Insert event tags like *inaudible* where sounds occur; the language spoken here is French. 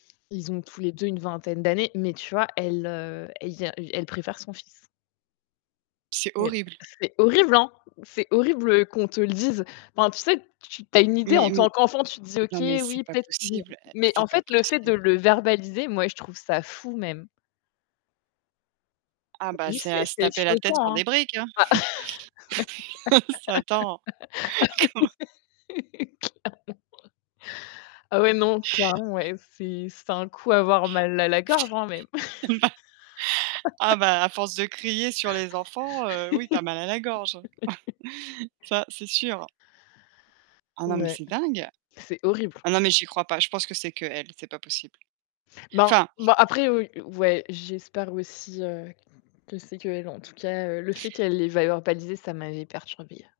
Ils ont tous les 2 une vingtaine d'années, mais tu vois, elle, heu, elle ien e elle préfère son fils. C'est Mais, horrible. c'est horrible, hein! C'est horrible qu'on te le dise. Enfin, tu sais, tu tu as une idée Mais en mais, tant qu'enfant, tu te dis: non, mais «OK, c'est oui, pas peut-être» *unintelligible* possible, eh, mais en c'est pas fait, le fait de possible. le verbaliser, moi, je trouve ça fou même. Ah, Tu as bah, vu, c'est à c'est se c'est taper la tête choquant, sur des hein. briques. *laughs* Ça, attends. Comment *laughs* Ah ouais, clairement. Ah ouais, non, clairement ouais, c'est c'est un coup avoir mal à la gorge, hein, même. Eh ben! Ah *laughs* bah, à force de crier sur les enfants, heu, oui, tu as mal à la gorge. *laughs* *chuckles* Ça, c'est sûr. Ah, non, mais Ouais, c'est dingue. c'est horrible. Ah, non, mais j'y crois pas. Je pense que c'est qu'elle, c'est pas possible. Ben, Enfin bon, après, ou ouais, j'espère aussi, heu, que c'est qu'elle, en tout cas, heu, le fait qu'elle l'ait verbalisé, ça m'avait perturbée.